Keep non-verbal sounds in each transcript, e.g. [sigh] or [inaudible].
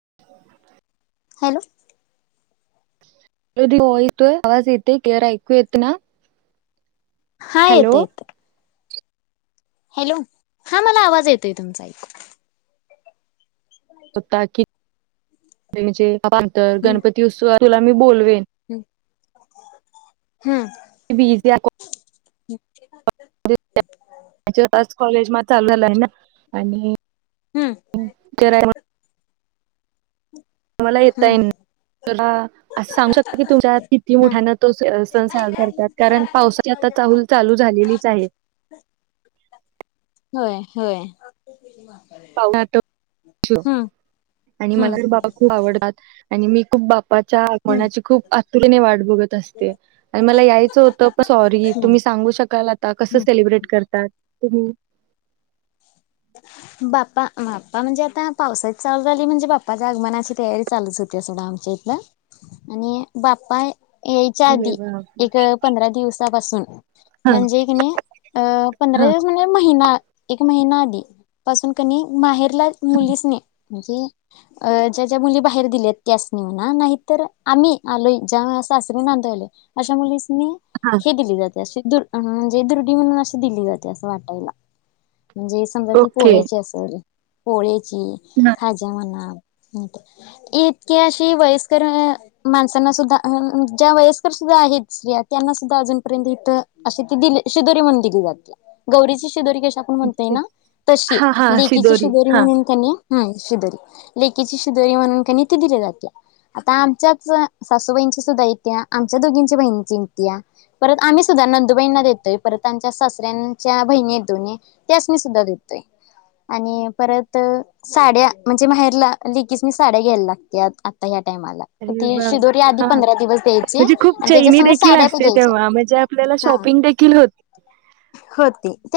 [unintelligible] Hello. [unintelligible] हो येतोय, आवाज येतोय क्लियर ऐकु येतोय ना. हा हॅलो येतो, येतो हॅलो हा मला आवाज येतोय तुमचा ऐकू. होता की. म्हणजे? [unintelligible] गणपती उत्सवात तुला मी बोलवेन. हम्. [unintelligible] [unintelligible] [inaudible] कॉलेज म चालू झाला आहे ना. आणि हम्म. मला येेता येईना, असं सांगू शकताय की तुझ्यात हम्म होय. हम्म आणि हम्म मला बाप्पा खूप आवडतात. आणि मी खूप बाप्पा बाप्पाच्या हम्म आगमनाची खूप आतुरतेने वाट बघत असते आणि मला यायचं होत पण सॉरी हम्म तुम्ही सांगू शकाल, आता कस हम्म सेलिब्रेट करतात. तुम्ही? बाप्पा बाप्पा म्हणजे आता पावसाळीत चालू झाली म्हणजे बाप्पाच्या आगमनाची तयारी चालूच होती अस सोडा आमच्या इथलं आणि बाप्पा यायच्या अरे आधी बापरे! एक पंधरा दिवसात बसून. हां, म्हणजे की नाही अ पंधरा हां, दिवस म्हणजे महिना एक महिना आधी, पासून कणी माहेर ल्यात मुलीसनी, म्हणजे अ ज्या ज्या मुली बाहेर दिल्या आहेत. त्यासनी म्हणा नाहीत, तर आम्ही आलो ज्या सासर नांदाय आलोय अशा मुलीसनी हां. हे दिली जाते. शीदुर म्हणजे दुर्डी म्हणून अशी दिली जाते असं वाटायला. म्हणजे समजा त ओके. पोळ्याचे असे होोळी. हां. खाजा म्हना. इतके अशी वयस्कर माणसांना सुद्धा ज्या वयस्कर सुद्धा आहेत स्तिया त्यांना सुद्धा अजूनपर्यंत इथ अशी त दिली शिदोरी म्हणून दिली जाते गौरीची कश आपण म्हणत येय ओके. ना. तशी हां, हां. लेकीची शिदोरी. शदोरी हां. म्हणून क हम शिजरी लेकीची शिजरी म्हणून कानी ती दिली जाते आता आमच्याच सासूबाईंची सुद्धा इे आमच्या दोघींची बहिणींची इ्तीया परत आम्ही सुद्धा नंदुबाईंना देतोय परत आमच्या सासऱ्यांच्या बहिणी दोन्ही त्यास मी सुद्धा देतो. आणि परत साड्या म्हणजे बाहेरला लिकीच मी साड्या घ्यायला लागत आता अरे वाह! ह. आधी हां. पंधरा दिवस द्याय म्हणजे खूप त्या चैनी देखील साडप असते द्याय. तेव्हा म्हणजे आपल्याला शॉपिंग देखील होते.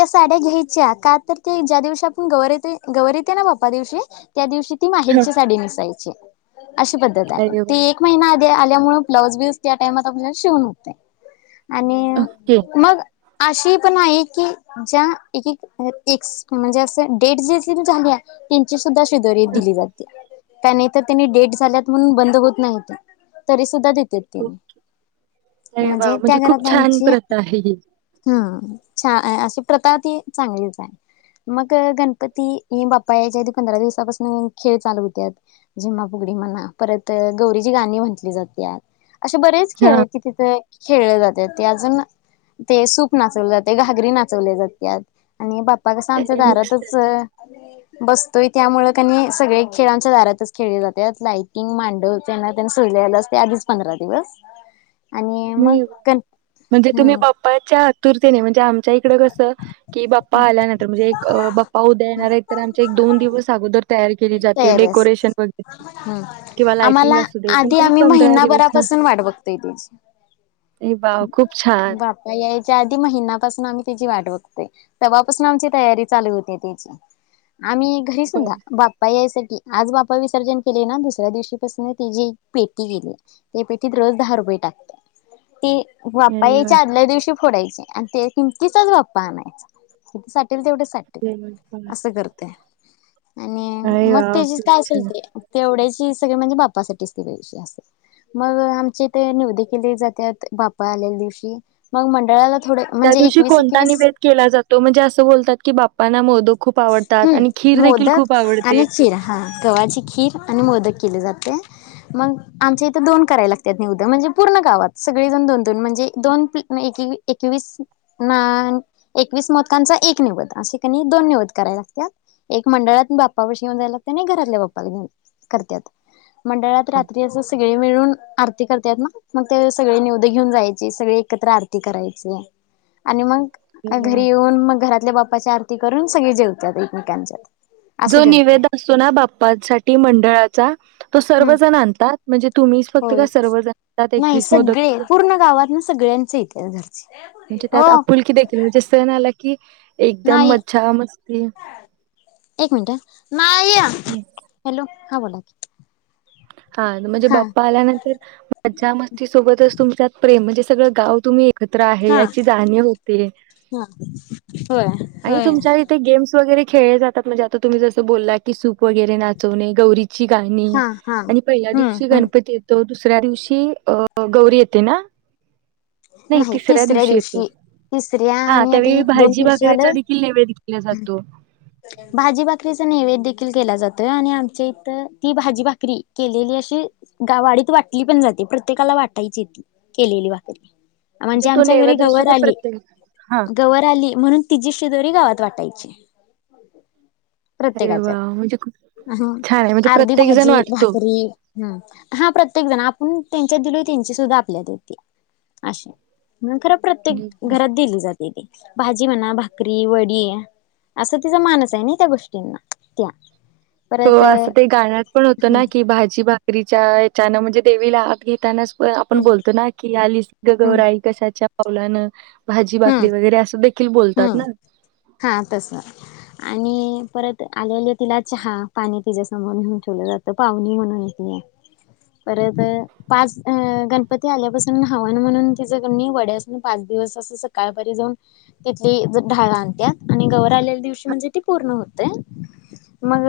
साड्या घ्यायच्या का तर ते ज्या दिवशी आपण गौवर येते गौवरेते ना बाप्पा दिवशी त्या दिवशी ती हां. माहेरची साडी नेसायची अशी पद्धत आहे अरे ती वाह! एक महिना आ त्यामुळे ब्लाऊजबिज त्या टाईमात शिवून होतंय. आणि ओके. मग अशी पण आहे की ज्या एक एक म्हणजे असं डेट ज झाली तीन सुद्धा शेजरीत दिली जाते. त्या नाही तर त्यांनी डेट झाल्यात म्हणून बंद होत नाही तरी सुद्धा अरे म्हणजे वाह! खूप त्यागराता छान विची प्रथा आहे ही. हम. छान अशी प्रथा ती चांगलीच आहे. मग गणपती बाप्पा याच्या आधी पंधरा दिवसापासून खेळ चालू होत जिम्मापुगडी मणा परत गौरीची गाणी म्हटली जात. असे बरेच खेळ हां. आहेत ति तिथे खेळले जातात. अजून ते सूप नाचवले जाते घागरी नाचवले जाते आणि बा पा कस आमच्या अरे दारातच मस्तच. बसतोय त्यामुळं त्यांनी सगळे खेळांच्या दारातच खेळले जाते लाईटिंग मांडव त्यांना त्यांना सोयला असते आधीच पंधरा दिवस आणि मग ह गण म्हणजे तुम्ही हम्म बाप्पाच्या आतुरतेने आमच्या इकडे कस की बाप्पा आल्यानंतर म्हणजे बाप्पा उद्या येणार आहेत तर आम एक दोन दिवस अगोदर तयारी केली जाते डेकोरेशन वगैरे किंवा लाइटिंग आम्हाला असू दे पण आधी तुम्ही आम्ही महिनाभरापासून वाट बघतोय त्याची. हे बाऊ खूप छान च्या आधी महिनापासून आम्ही त्याची वाट बघतोय तेव्हापासून आमची तयारी चालू होते त्याची. आम्ही घरी सुद्धा बरं. बा आज बापा विसर्जन केले ना दुसऱ्या दिवशी पासून तची एक पेटी केली त्या पेटीत रज दहा रुपये टाकते ती बाप्पा अरे वाह! यायच्या आदल्या दिवशी फोडायचे आणि ते किमतीचाच बाप्पा आणायचा कि तेवढे साटेल असं करतोय. आणि हम. मग तेची काय असेल ते तेवढ्या म्हणजे बाप्पा साठी अस मग आमचा इथे निवद केली जात बाप्पा आलेल्या दिवशी मग मंडळा त्या दिवशी कोणता निवेद केला जातो म्हणजे असं बोलतात की बाप्पाना मोदक खूप आवडतात आणि हम्म खीर देखील खूप मोदक आवडते. आणि खीर हा गव्हाची खीर आणि मोदक जात मग आमच्या इथे दोन कराय लागात निवद म्हणजे पूर्ण गावात सगळेज दोन दोन म्हणजे दोनवी एकस मोदकांचा एक निवद असे क दोन निव करायला लागतात एक मंडळात बाप्पा वष येऊन जायलागते आणि घरातल्या बाप्पाला घेऊन करत्यात. मंडळात हां. रात्री असं सगळे मिळून आरती करता ना मग ते सगळे निउद घेऊन जायची सगळी एकत्र आरती करायची आणि मग अरे वाह! घरी येऊन मग घरातले बप् च आरती करून सगळे जेव त्यात एकमेकांचात. जो निवेद असतो ना बाप्पासाठी मंडळाचा तो हम्म सर्वजण आणतात म्हणजे तुम्हीच फक्त का होय. सर्व जणतात नाही एकवीस सगळे मोदक पूर्ण गावात ना सगळ्यांचे येत्यात घरचे म्हणजे त्यात हो आपुलकी देखील म्हणजे सण झाला की एकदम नाही मज्जा मस्ती मिन मा हॅलो हा बोलाकी. हा म्हणजे बाप्पा आल्यानंतर माजा मस्ती सोबतच तुमच्यात प्रेम म्हणजे सगंळ गाव तुम्ही एकत्र आहे हा याची जाणी होते, हा होय आणि होय तुमच्या इथे गेम्स वगरे खेळ जातात म्हणजे आता तुम्ही जसं बोला की सूप वगैरे नाचवणे गौरी ची गाणी हा हा आणि पहिल्या हम्म दिवशी हम्म गणपती येतो. दुस सऱ्या दिवशी अ गौरी येते ना. नाही तिसऱ्या दिवशी येते, तिसऱ्या हा आणि आता त्यावेळी हे दोन भाजी वर्ष भाकरेचा झालं देखील नेवेला केला जातो. भाजी भाकरीचा नैवेद देखील केला जातोय, आणि आमच्या इथ ती भाजी भाकरी केलेली अशी गावाडीत वाटली पण जाते प्रत्येकाला वाटायची ती केलेली वाट व [inaudible] म्हणजे तो आमच्या घरी नैवेद्य असतो गवर ते आली प्रत्येक हां, गवर आली म्हणून तिची शी दोरी गावात वाटायचे. अरे प्रत्येकाच्या वाह! म्हणजे खूप छान आहे म्हणजे अर्धी प्रत्येक जण भाजी वाटतो. भाकरी ह हा प्रत्येक जण. पण त्यांच्या दिली, त्यांची सुद्धा आपल्या येते. अशा. मग खरं प्रत्येक घरात दिली जाते ती. भाजी म्हणा भाकरी, वडी असा तिचा मानस आहे ना त्या गोष्टींना त्या. हो परत असं ते गाण्यात पण होतं ना की भाजी भा करीच्या याच्यान म्हणजे देवीला आत घेतानाच आपण हम्म बोलतो ना की आलीस ग हम्म गौराई कशाच्या पावलं न. भाजी हम्म बाकरी वगैरे असं देखील बोलतात हम्म ना. हा तसं आणि परत आलेली तिला चहा पाणी तिच्यासमोर नेऊन ठेवलं जातं, पावनी म्हणून ती. परत पाच गण आल्यापासून हवन म्हणून तिच्या कनी वड्याूसन पाच दिवस अस स काळपरी जाऊन तिथली ढाळ आणतात आणि गववर आलेल्या दिवशी म्हणजे ती पूर्ण होतय मग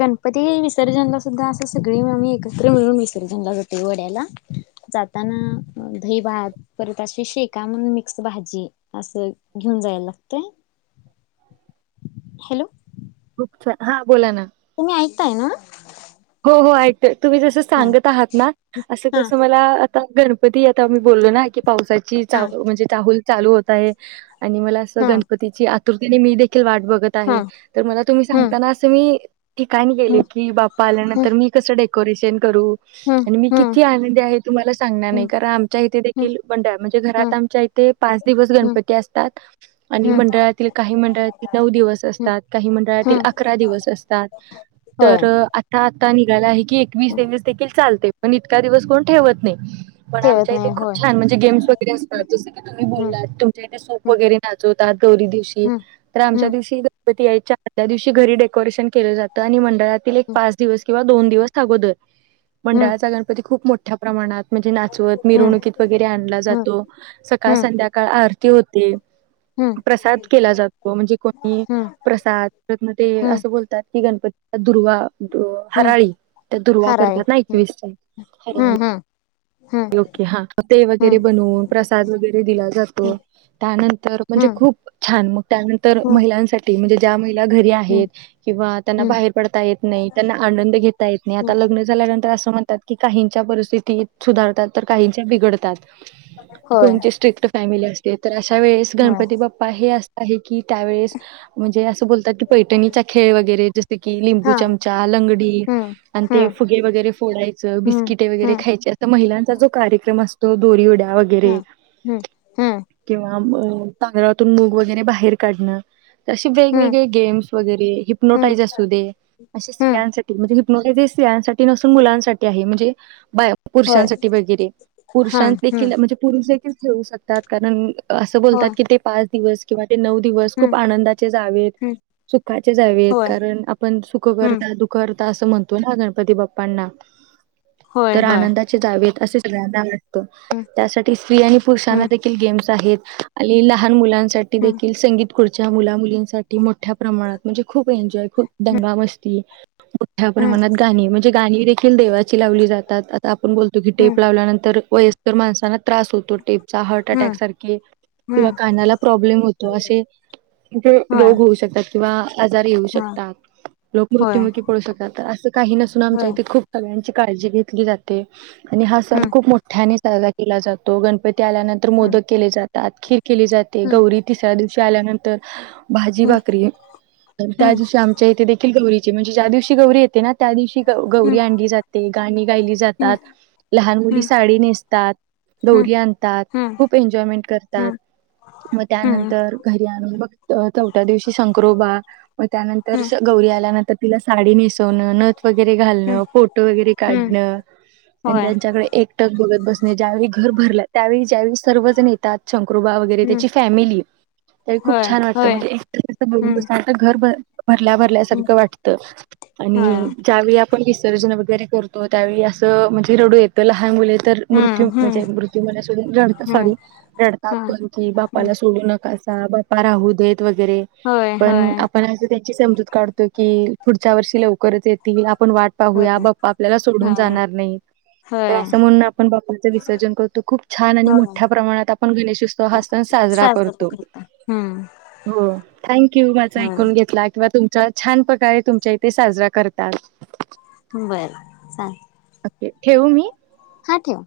गणपती विसर्जनला सुद्धा असं सगळी मी एकत्र मिळून विसर्जनला जातो ओढ्याला. जाताना दही भात. परत अशी शेका म्हणून मिक्स भाजी. अस. घेऊन जायला लागतय. हॅलो. हा बोला ना. तुम्ही ऐकताय ना. हो, हो ऐकते. तुम्ही जसं हा सांगत आहात ना असं हा कसं मला गणपती येता आम्ही बोललो ना की पावसाची हा चाहू म्हणजे चाहूल चालू होत आहे. आणि मला असं हा गणपतीची आ कृती मी वाट बघत हा आहे. तर मला तुम्ही हम्म सांगताना अस मी ठिकाणी गेले हम्म की बा नंतर, मी कस. डेकोरेशन. करू हम्म आणि मी हम्म किती आनंदी आहे तुम्हाला सांगणार हम्म नाही, कारण आमच्या इथे हम्म देखील मंड म्हणजे, हम्म घरात आमच्या इथे पाच दिवस हम्म गणपती असतात आणि हम्म मंडळातील काही मंडळातील नऊ दिवस हम्म असतात काही मंडळातील हम्म आकरा दिवस असतात तर होय पत्ता नि गाला आहे. की एकवीस देवीस देखील चालते. पण इतका दिवस कोण ठेवत नाही. पण ठेवत आमच्या इथे नाही खूप होय छान म्हणजे, गेम्स वगैरे असतात जस की तुम्ही, हम्म बोललात तुमच्या इथे सूप हम्म वगैरे नाचवतात गौरी दिवशी हम्म तर आमच्या हम्म दिवशी याच्या आदल्या दिवशी घरी डेकोरेशन केलं जातं आणि मडळ [unintelligible] पाच. [unintelligible] दोन दिवस अगोदर. हम्म मंडळाचा गणपती खूप मोठा मोठ्या प्रमाणात. म्हणजे, नाचवत हम्म मिरवणुकीत वगैरे आणला हम्म जातो सकाळ हम्म संध्याकाळ आरती होते. प्रसाद केला जातो म्हणजे कोणी हम्म प्रसादन ते हम्म असं बोलतात की गणपती दुर्वा. हम्म हराळी त्या दुर्वा हराळी करतात ना हम्म एकवीस हराळी. हम्म हम्म ओके हा, ते वगैरे हम्म बनवून प्रसाद वगैरे दिला हम्म जातो त्यानंतर म्हणजे, हम्म खूप छान मग त्यानंतर हम्म महिलांसाठी म्हणजे जा [unintelligible] या घरी आहे हम्म किंवा त्यांना हम्म बाहेर पडता येत नाही, त्यांना आनंद घेता येत नाही, हम्म आता लग्न झाल्यान म्हणतात की काहीच्या परिस्थिती सुधारतात तर काहींच्या बिघडतात. होय कोणती स्ट्रिक्ट फॅमिली अस ते [unintelligible] वेळेस होय गणपती बाप्पा हे अस हे की त्यावेळेस म्हणजे बोलतात की पैठणीचा खेळ वगैरे जस की लिंबू हा चमचा, लंगडी हम्म आणि ते हम्म फुगे वगैरे फोडायचं हम्म बिस्किटे वगैरे हम्म खायचे. महिलांचा जो कार्यक्रम असतो. तो दूरी उड्या. हा वगैरे हम्म हम्म किंवा तांदळात मूग वगैरे बाहेर काढणं अशे हम्म वेगवेगळे गेम्स वगैरे हम्म हिप्नोटाईज असू दे अशा हम्म स्त्रयांसाठी म्हणजे मग जे स्त्रियांसाठी नसून मुलांसाठी आहे म्हणजे बाय होय पुरुषांसाठी वगैरे पुरुषां हम्म देखील हम्म म्हणजे पुरुष देखील ठेऊ शकतात कारण असं होय बोलतात की ते पाच दिवस किंवा ते नऊ दिवस खूप हम्म आनंदाचे जावेत हम्म सु खाचे जावेेत होय कारण आपण सुखकर्ता हम्म आणि दुखहर्ता तर असं म्हणतो ना गणपती बाप्पांना होय तर होय आनंदाचे जावेेत असे सगळ्यांना वाट त हम्म त्यासाठी स्त्री आणि पुरुषांना हम्म देखील गेम्स आहेत आहे, लहान मुलां साठी हम्म देखील संगीतखुर्च्या मुला मुलींसाठी मोठ्या प्रमाणात म्हणजे खूप एन्जॉय खूप दंगा मस्ती मोठ्या हम्म प्रमाणात गाणी म्हणजे गाणी देखील देवाची लावली जा तात आता आपण बोलतो की हम्म टेप लावल्यानंतर वयस्कर माणसांना त्रास होतो टेपचा हार्ट अटॅक हम्म सारखे किंवा हम्म कानाला प्रॉब्लेम होतो असे म्हणजे होय रोग होऊ शकतात. किंवा आजार येऊ हा शकतात. लोक होय मृत्युमुखी पडू शकतात तर असं काही नसून आमच्या होय इथे खूप सगळ्यांची काळजी घेतली जाते. आणि हा सण हम्म खूप मोठ्यानेच साजरा केला जातो गणपती त्या आल्यानंतर हम्म मोदक केले जात [unintelligible] केली जाते गौरी तिसऱ्या दिव शाल्यानंतर भाजी हम्म भाकरी आणि त्या हम्म दिवशी आमच्या इथे देखील गौरी चे म्हणजे ज्या दिवशी गौरी येते ना त्या दिवशी गौरी हम्म आणली जाते गाणी [unintelligible] हम्म जातात. लहान मुली हम्म साडी नेसतात. हम्म दोरी आणतात. हम्म खुप एन्जॉयमेंट करतात हम्म म हम्म त्यानंतर घरी आण बघतत चौथ्या दिवशी शंक्रोबा मग त्यानंतर हम्म गौरी आल्यानंतर तिला साडी नेसवण नथ - - वगैरे हम्म घालणं. फोटो वगैरे हम्म काढ- - आणि होय त्यांच्याकडे एक टक बघ बघत बसणे. ज्यावेळी घर भरल्या त्यावेळी ज्या वेळी सर्व जण येतातं. शं क्रोबा वगैरे हम्म त्याची फॅमिली त्यावेळी खूप होय छान वाटतं होय म्हणजे एकतर बघुन हम्म कसं वाटतं घर भर भरल्या हम्म भरल्यासारखं वाटत होय आणि ज्यावेळी आपण विस - - सर्जन वगैरे कर त्यावेळी असं म्हणजे रडू येतं लहान मुले - - तर हम्म मृत्यू हम्म म्हणजे मृत्यू मला सोडून रडतात सॉरी हम्म रडतात हम्म पण की हम्म बापाला सोडू नकास- - बा्पा राहू देत. वगैरे होय पण होय आपण असं ते - - समजूत काढतो की पुढच्या वर्षी लवकरच येतील आप - - पण वाट होय पाहूया. बाप्पा - - सोडून होय जाणार नाही होय अस म्हणून आपण बाप्पाच विसर्जन करतो खूप छान आणि होय मोठ्या प्रमाणात आपण गणेशोत्सव हा सण साजरा साजरं करतो. करता हम्म हो. थँक्यु माझं होय ऐकुन घेतला किवा तुमचा छान प्रकारे तुमच्या इथे साजरा करतात. बरं चाल - - ठेवू मी. हा ठेवा.